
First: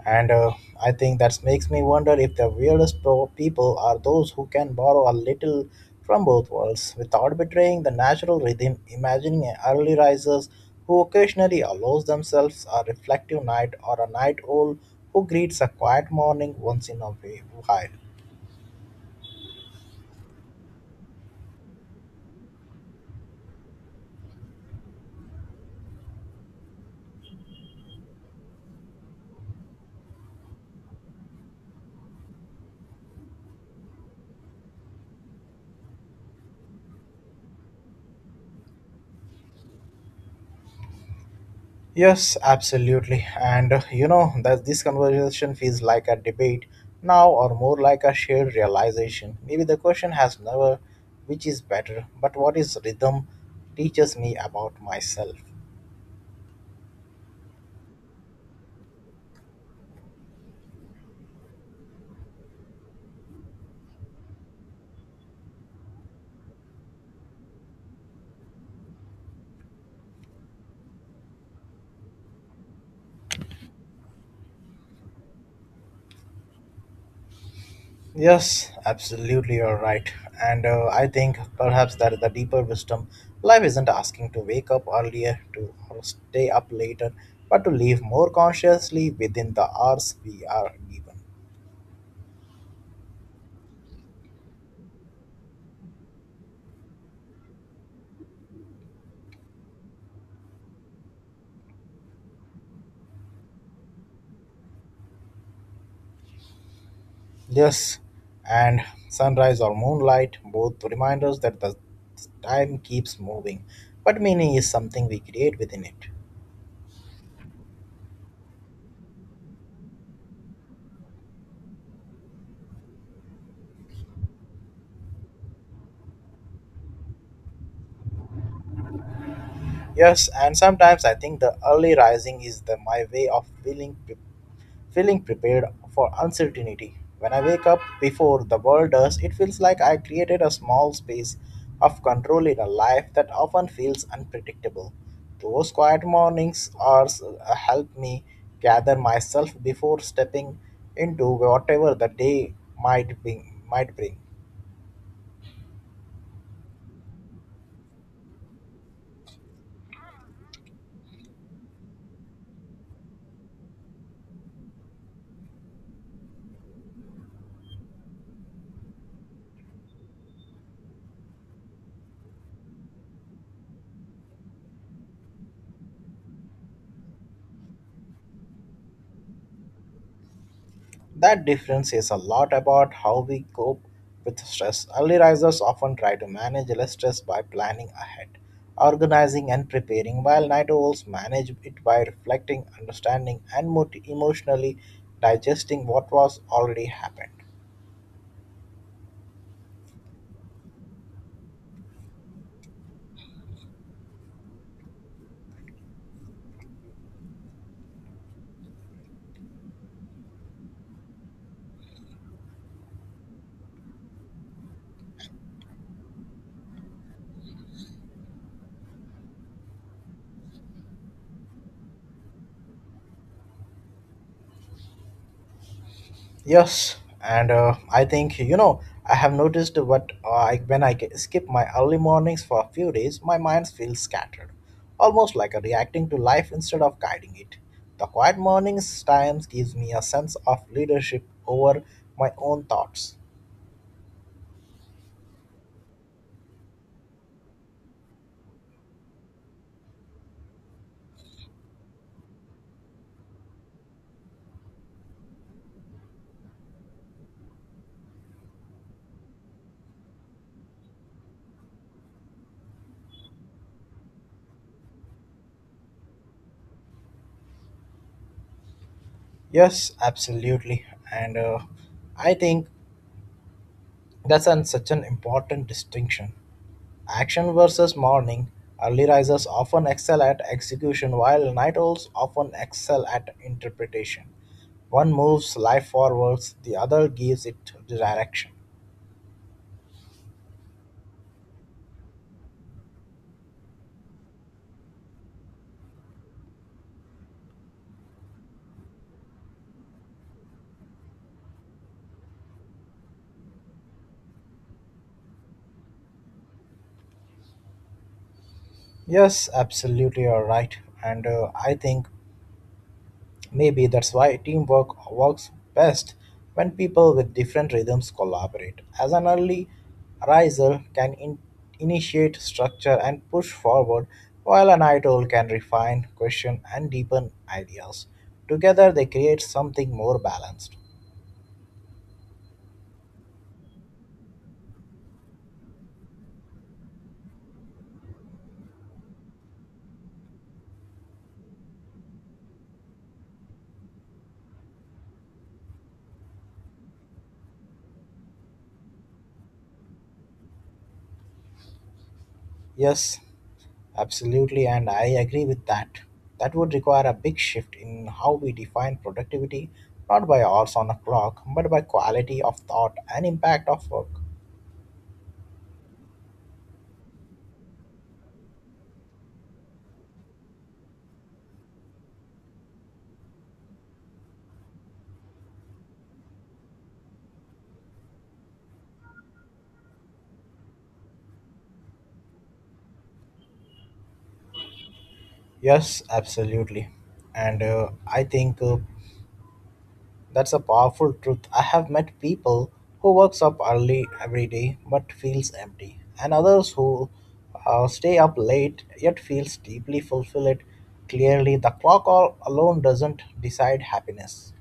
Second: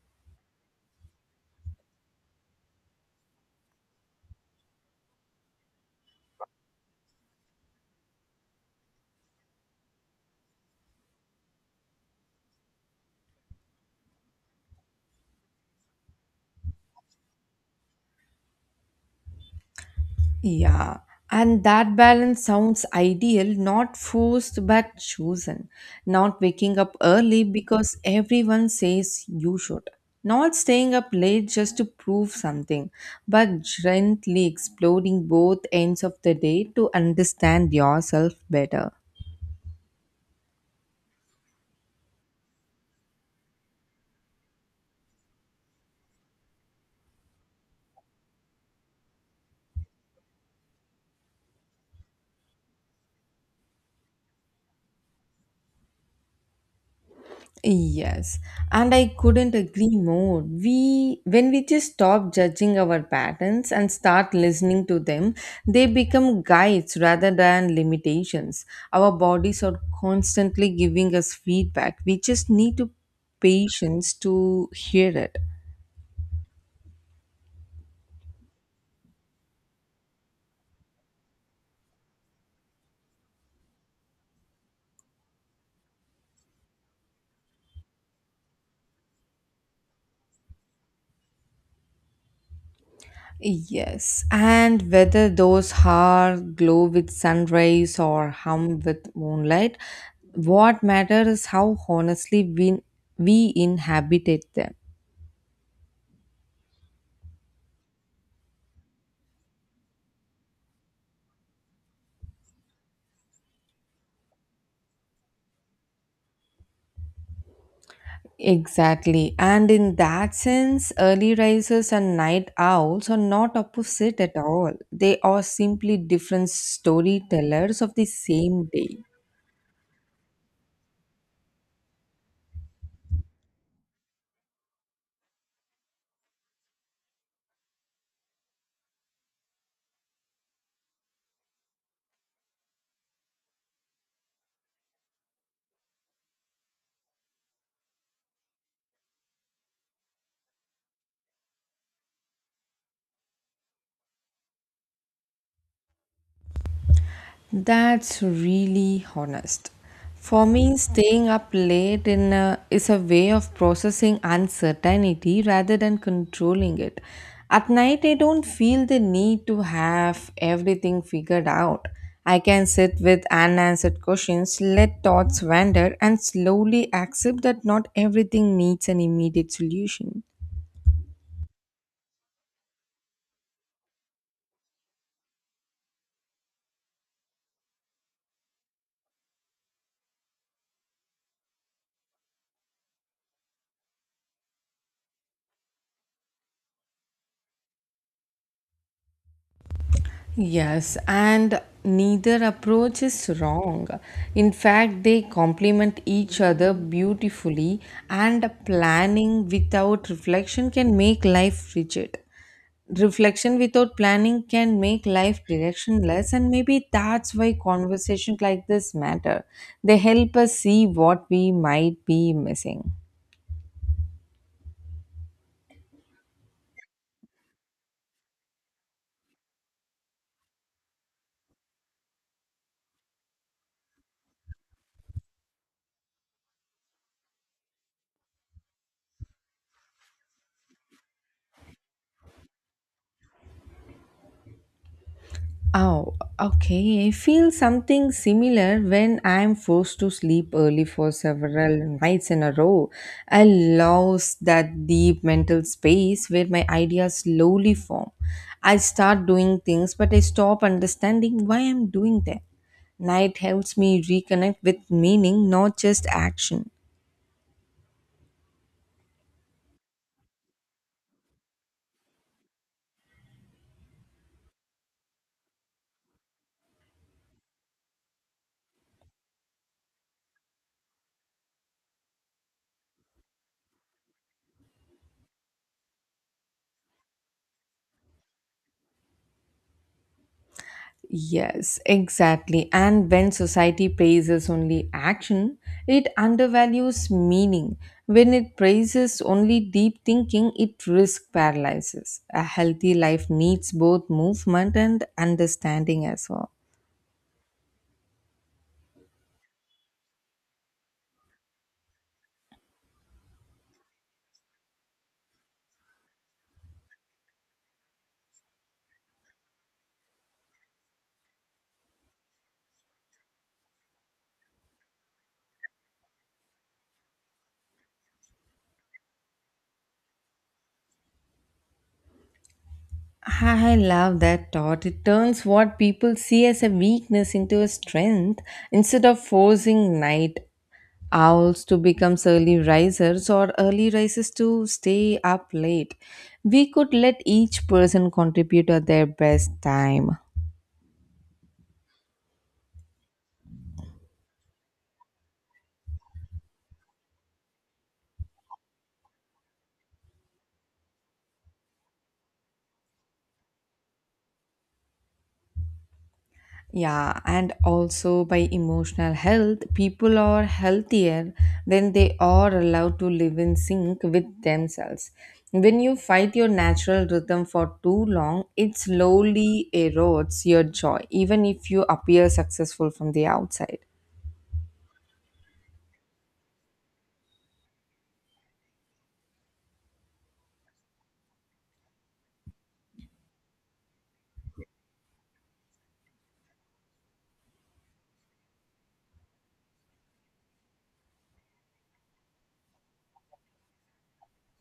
Speaker 2: And I think that makes me wonder if the weirdest people are those who can borrow a little from both worlds without betraying the natural rhythm, imagining an early risers who occasionally allows themselves a reflective night, or a night owl who greets a quiet morning once in a while.
Speaker 1: Yeah, and that balance sounds ideal, not forced but chosen. Not waking up early because everyone says you should. Not staying up late just to prove something, but gently exploring both ends of the day to understand yourself better.
Speaker 2: Yes, absolutely. And that this conversation feels like a debate now, or more like a shared realization. Maybe the question has never which is better, but what is rhythm teaches me about myself.
Speaker 1: Yes, and I couldn't agree more. We, when we just stop judging our patterns and start listening to them, they become guides rather than limitations. Our bodies are constantly giving us feedback. We just need to patience to hear it.
Speaker 2: Yes, absolutely, you're right. And I think perhaps that the deeper wisdom life isn't asking to wake up earlier, to or stay up later, but to live more consciously within the hours we are given.
Speaker 1: Yes, and whether those are glow with sunrise or hum with moonlight, what matters is how honestly we inhabited them.
Speaker 2: Yes, and sunrise or moonlight, both reminders that the time keeps moving, but meaning is something we create within it.
Speaker 1: Exactly. And in that sense, early risers and night owls are not opposite at all. They are simply different storytellers of the same day.
Speaker 2: Yes, and sometimes I think the early rising is the my way of feeling prepared for uncertainty. When I wake up before the world does, it feels like I created a small space of control in a life that often feels unpredictable. Those quiet mornings are help me gather myself before stepping into whatever the day might bring.
Speaker 1: That's really honest. For me, staying up late in a, is a way of processing uncertainty rather than controlling it. At night, I don't feel the need to have everything figured out. I can sit with unanswered questions, let thoughts wander, and slowly accept that not everything needs an immediate solution.
Speaker 2: That difference says a lot about how we cope with stress. Early risers often try to manage less stress by planning ahead, organizing, and preparing, while night owls manage it by reflecting, understanding, and emotionally digesting what was already happened.
Speaker 1: Yes, and neither approach is wrong. In fact, they complement each other beautifully, and planning without reflection can make life rigid. Reflection without planning can make life directionless, and maybe that's why conversations like this matter. They help us see what we might be missing.
Speaker 2: Yes, and I think you know I have noticed what when I skip my early mornings for a few days, my mind feels scattered, almost like a reacting to life instead of guiding it. The quiet mornings times gives me a sense of leadership over my own thoughts.
Speaker 1: Oh, okay. I feel something similar when I'm forced to sleep early for several nights in a row. I lose that deep mental space where my ideas slowly form. I start doing things, but I stop understanding why I'm doing them. Night helps me reconnect with meaning, not just action.
Speaker 2: Yes, absolutely, and I think that's an, such an important distinction. Action versus morning, early risers often excel at execution while night owls often excel at interpretation. One moves life forwards, the other gives it direction.
Speaker 1: Yes, exactly. And when society praises only action, it undervalues meaning. When it praises only deep thinking, it risk paralysis. A healthy life needs both movement and understanding as well.
Speaker 2: Yes, absolutely, you're right. And I think maybe that's why teamwork works best when people with different rhythms collaborate, as an early riser can initiate structure and push forward, while an idol can refine, question, and deepen ideas. Together, they create something more balanced.
Speaker 1: I love that thought. It turns what people see as a weakness into a strength instead of forcing night owls to become early risers or early risers to stay up late. We could let each person contribute at their best time.
Speaker 2: Yes, absolutely, and I agree with that. That would require a big shift in how we define productivity, not by hours on a clock, but by quality of thought and impact of work.
Speaker 1: Yeah, and also by emotional health, people are healthier when they are allowed to live in sync with themselves. When you fight your natural rhythm for too long, it slowly erodes your joy, even if you appear successful from the outside.
Speaker 2: Yes, absolutely. And I think That's a powerful truth. I have met people who works up early every day but feels empty, and others who stay up late yet feels deeply fulfilled. Clearly, the clock all alone doesn't decide happiness.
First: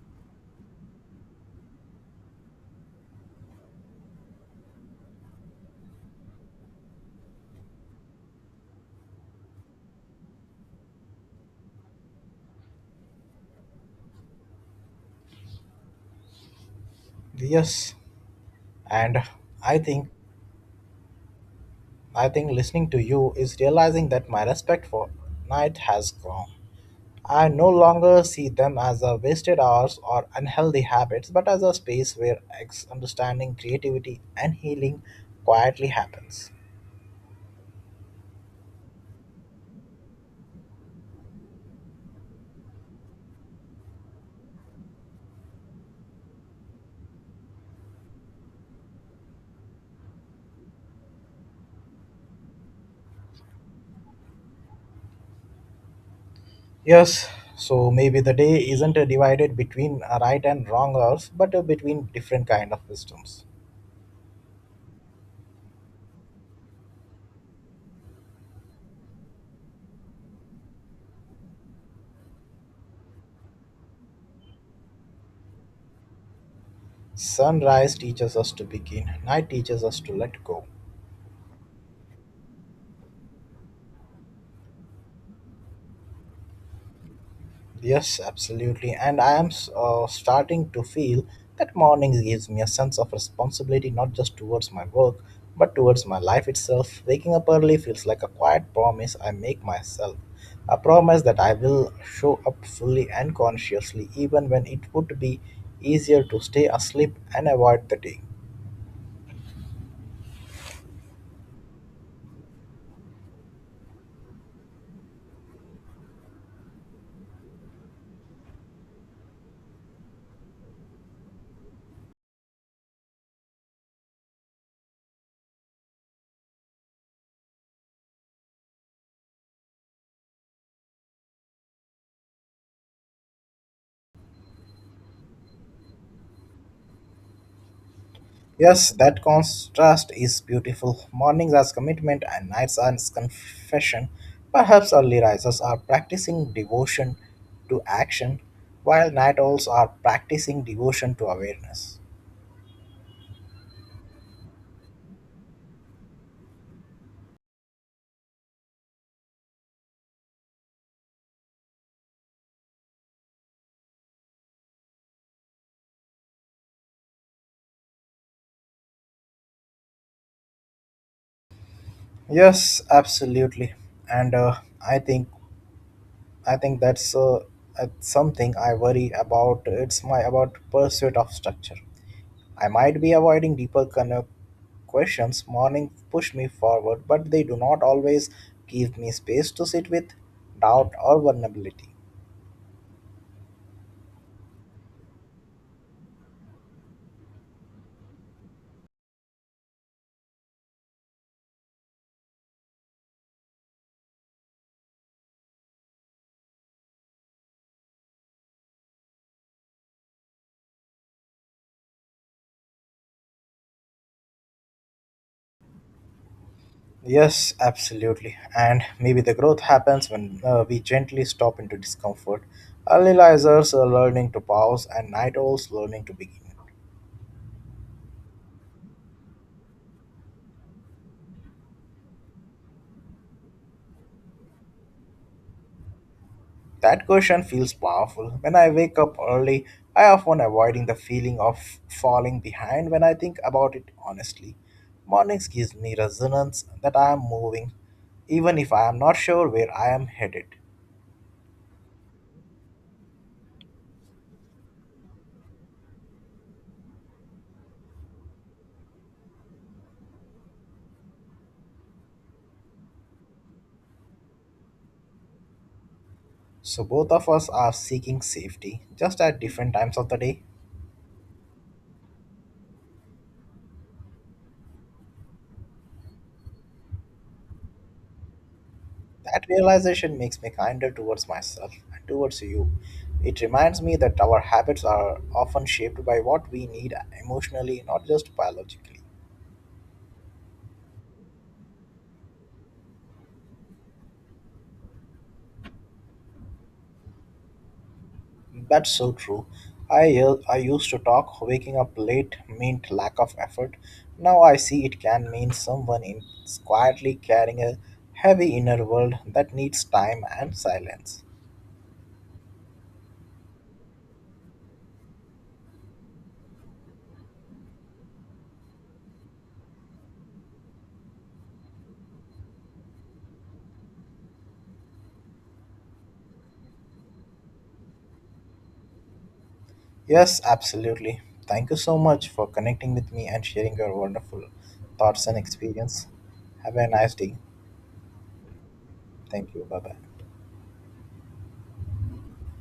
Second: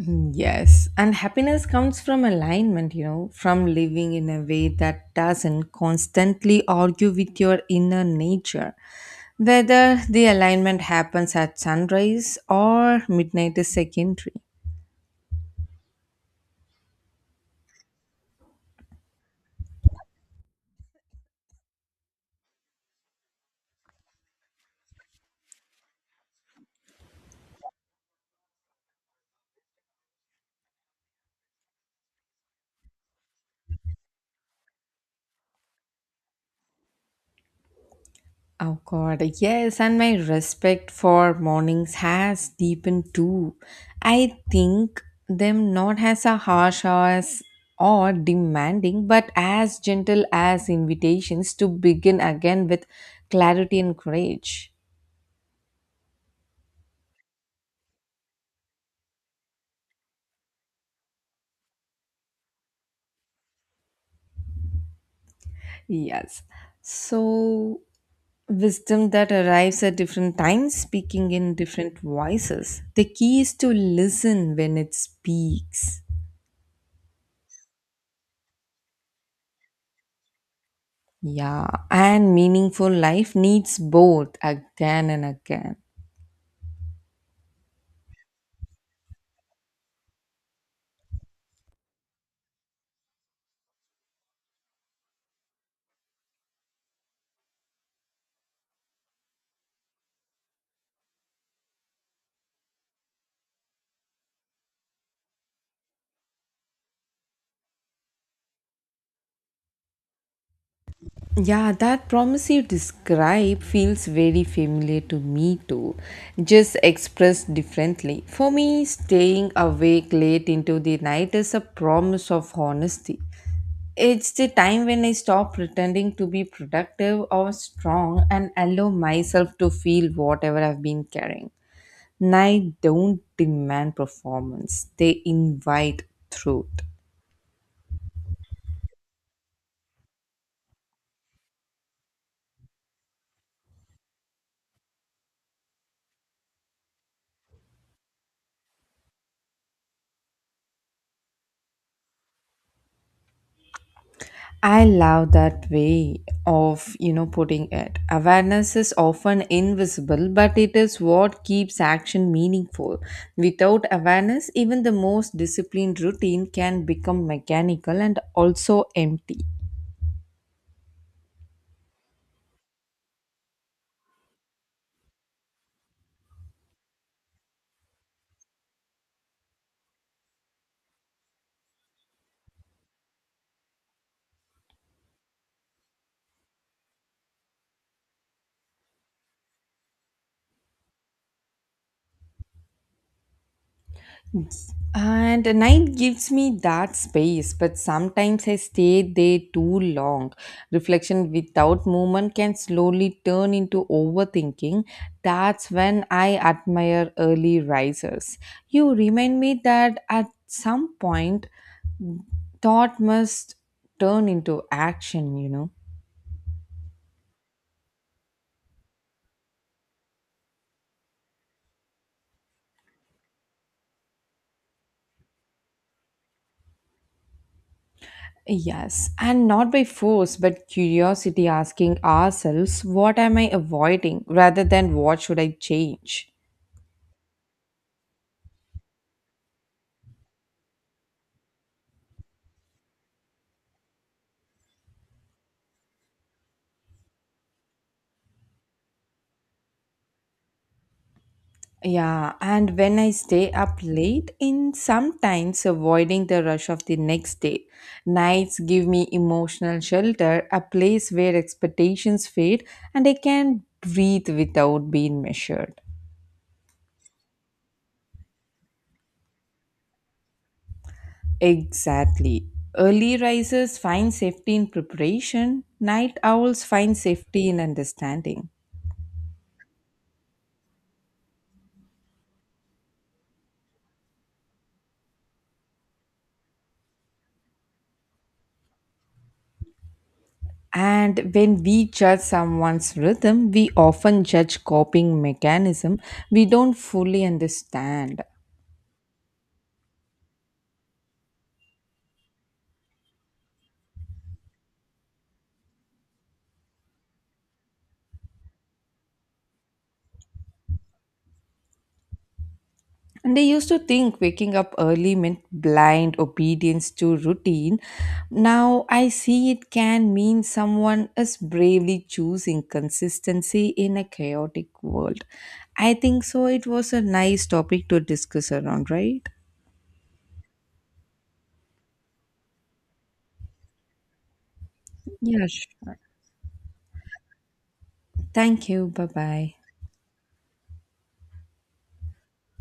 Speaker 1: Mm, yes, and happiness comes from alignment, from living in a way that doesn't constantly argue with your inner nature. Whether the alignment happens at sunrise or midnight is secondary.
Speaker 2: Yes, and I think I think listening to you is realizing that my respect for night has grown. I no longer see them as a wasted hours or unhealthy habits, but as a space where understanding, creativity, and healing quietly happens.
Speaker 1: Oh God, yes, and my respect for mornings has deepened too. I think them not as a harsh as or demanding, but as gentle as invitations to begin again with clarity and courage.
Speaker 2: Yes, so maybe the day isn't divided between right and wrong hours, but between different kind of wisdoms.
Speaker 1: Yes. So wisdom that arrives at different times, speaking in different voices. The key is to listen when it speaks.
Speaker 2: Sunrise teaches us to begin, night teaches us to let go.
Speaker 1: Yeah, and meaningful life needs both again and again.
Speaker 2: Yes, absolutely. And I am starting to feel that mornings gives me a sense of responsibility not just towards my work, but towards my life itself. Waking up early feels like a quiet promise I make myself. A promise that I will show up fully and consciously, even when it would be easier to stay asleep and avoid the day.
Speaker 1: Yeah, that promise you describe feels very familiar to me too, just expressed differently. For me, staying awake late into the night is a promise of honesty. It's the time when I stop pretending to be productive or strong and allow myself to feel whatever I've been carrying. Night don't demand performance, they invite truth.
Speaker 2: Yes, that contrast is beautiful. Mornings as commitment and nights as confession. Perhaps early risers are practicing devotion to action, while night owls are practicing devotion to awareness.
Speaker 1: I love that way of putting it. Awareness is often invisible, but it is what keeps action meaningful. Without awareness, even the most disciplined routine can become mechanical and also empty.
Speaker 2: Yes, absolutely. And I think I think that's something I worry about. It's my about pursuit of structure. I might be avoiding deeper questions. Morning push me forward, but they do not always give me space to sit with doubt or vulnerability.
Speaker 1: And a night gives me that space, but sometimes I stay there too long. Reflection without movement can slowly turn into overthinking. That's when I admire early risers. You remind me that at some point, thought must turn into action.
Speaker 2: Yes, absolutely. And maybe the growth happens when we gently stop into discomfort. Early risers are learning to pause, and night owls learning to begin.
Speaker 1: Yes, and not by force, but curiosity asking ourselves, what am I avoiding rather than what should I change?
Speaker 2: That question feels powerful. When I wake up early, I often avoiding the feeling of falling behind when I think about it honestly. Mornings gives me resonance that I am moving, even if I am not sure where I am headed.
Speaker 1: Yeah, and when I stay up late in sometimes avoiding the rush of the next day, nights give me emotional shelter, a place where expectations fade and I can breathe without being measured.
Speaker 2: So both of us are seeking safety, just at different times of the day.
Speaker 1: Exactly. Early risers find safety in preparation, night owls find safety in understanding.
Speaker 2: That realization makes me kinder towards myself and towards you. It reminds me that our habits are often shaped by what we need emotionally, not just biologically.
Speaker 1: And when we judge someone's rhythm, we often judge coping mechanism we don't fully understand.
Speaker 2: That's so true. I uh, I used to talk waking up late meant lack of effort. Now I see it can mean someone in is quietly carrying a heavy inner world that needs time and silence.
Speaker 1: And they used to think waking up early meant blind obedience to routine. Now I see it can mean someone is bravely choosing consistency in a chaotic world. I think so. It was a nice topic to discuss around, right?
Speaker 2: Yes, absolutely. Thank you so much for connecting with me and sharing your wonderful thoughts and
Speaker 1: Yeah, sure.
Speaker 2: experience. Have a nice day.
Speaker 1: Thank you. Bye bye.
Speaker 2: Thank you. Bye bye.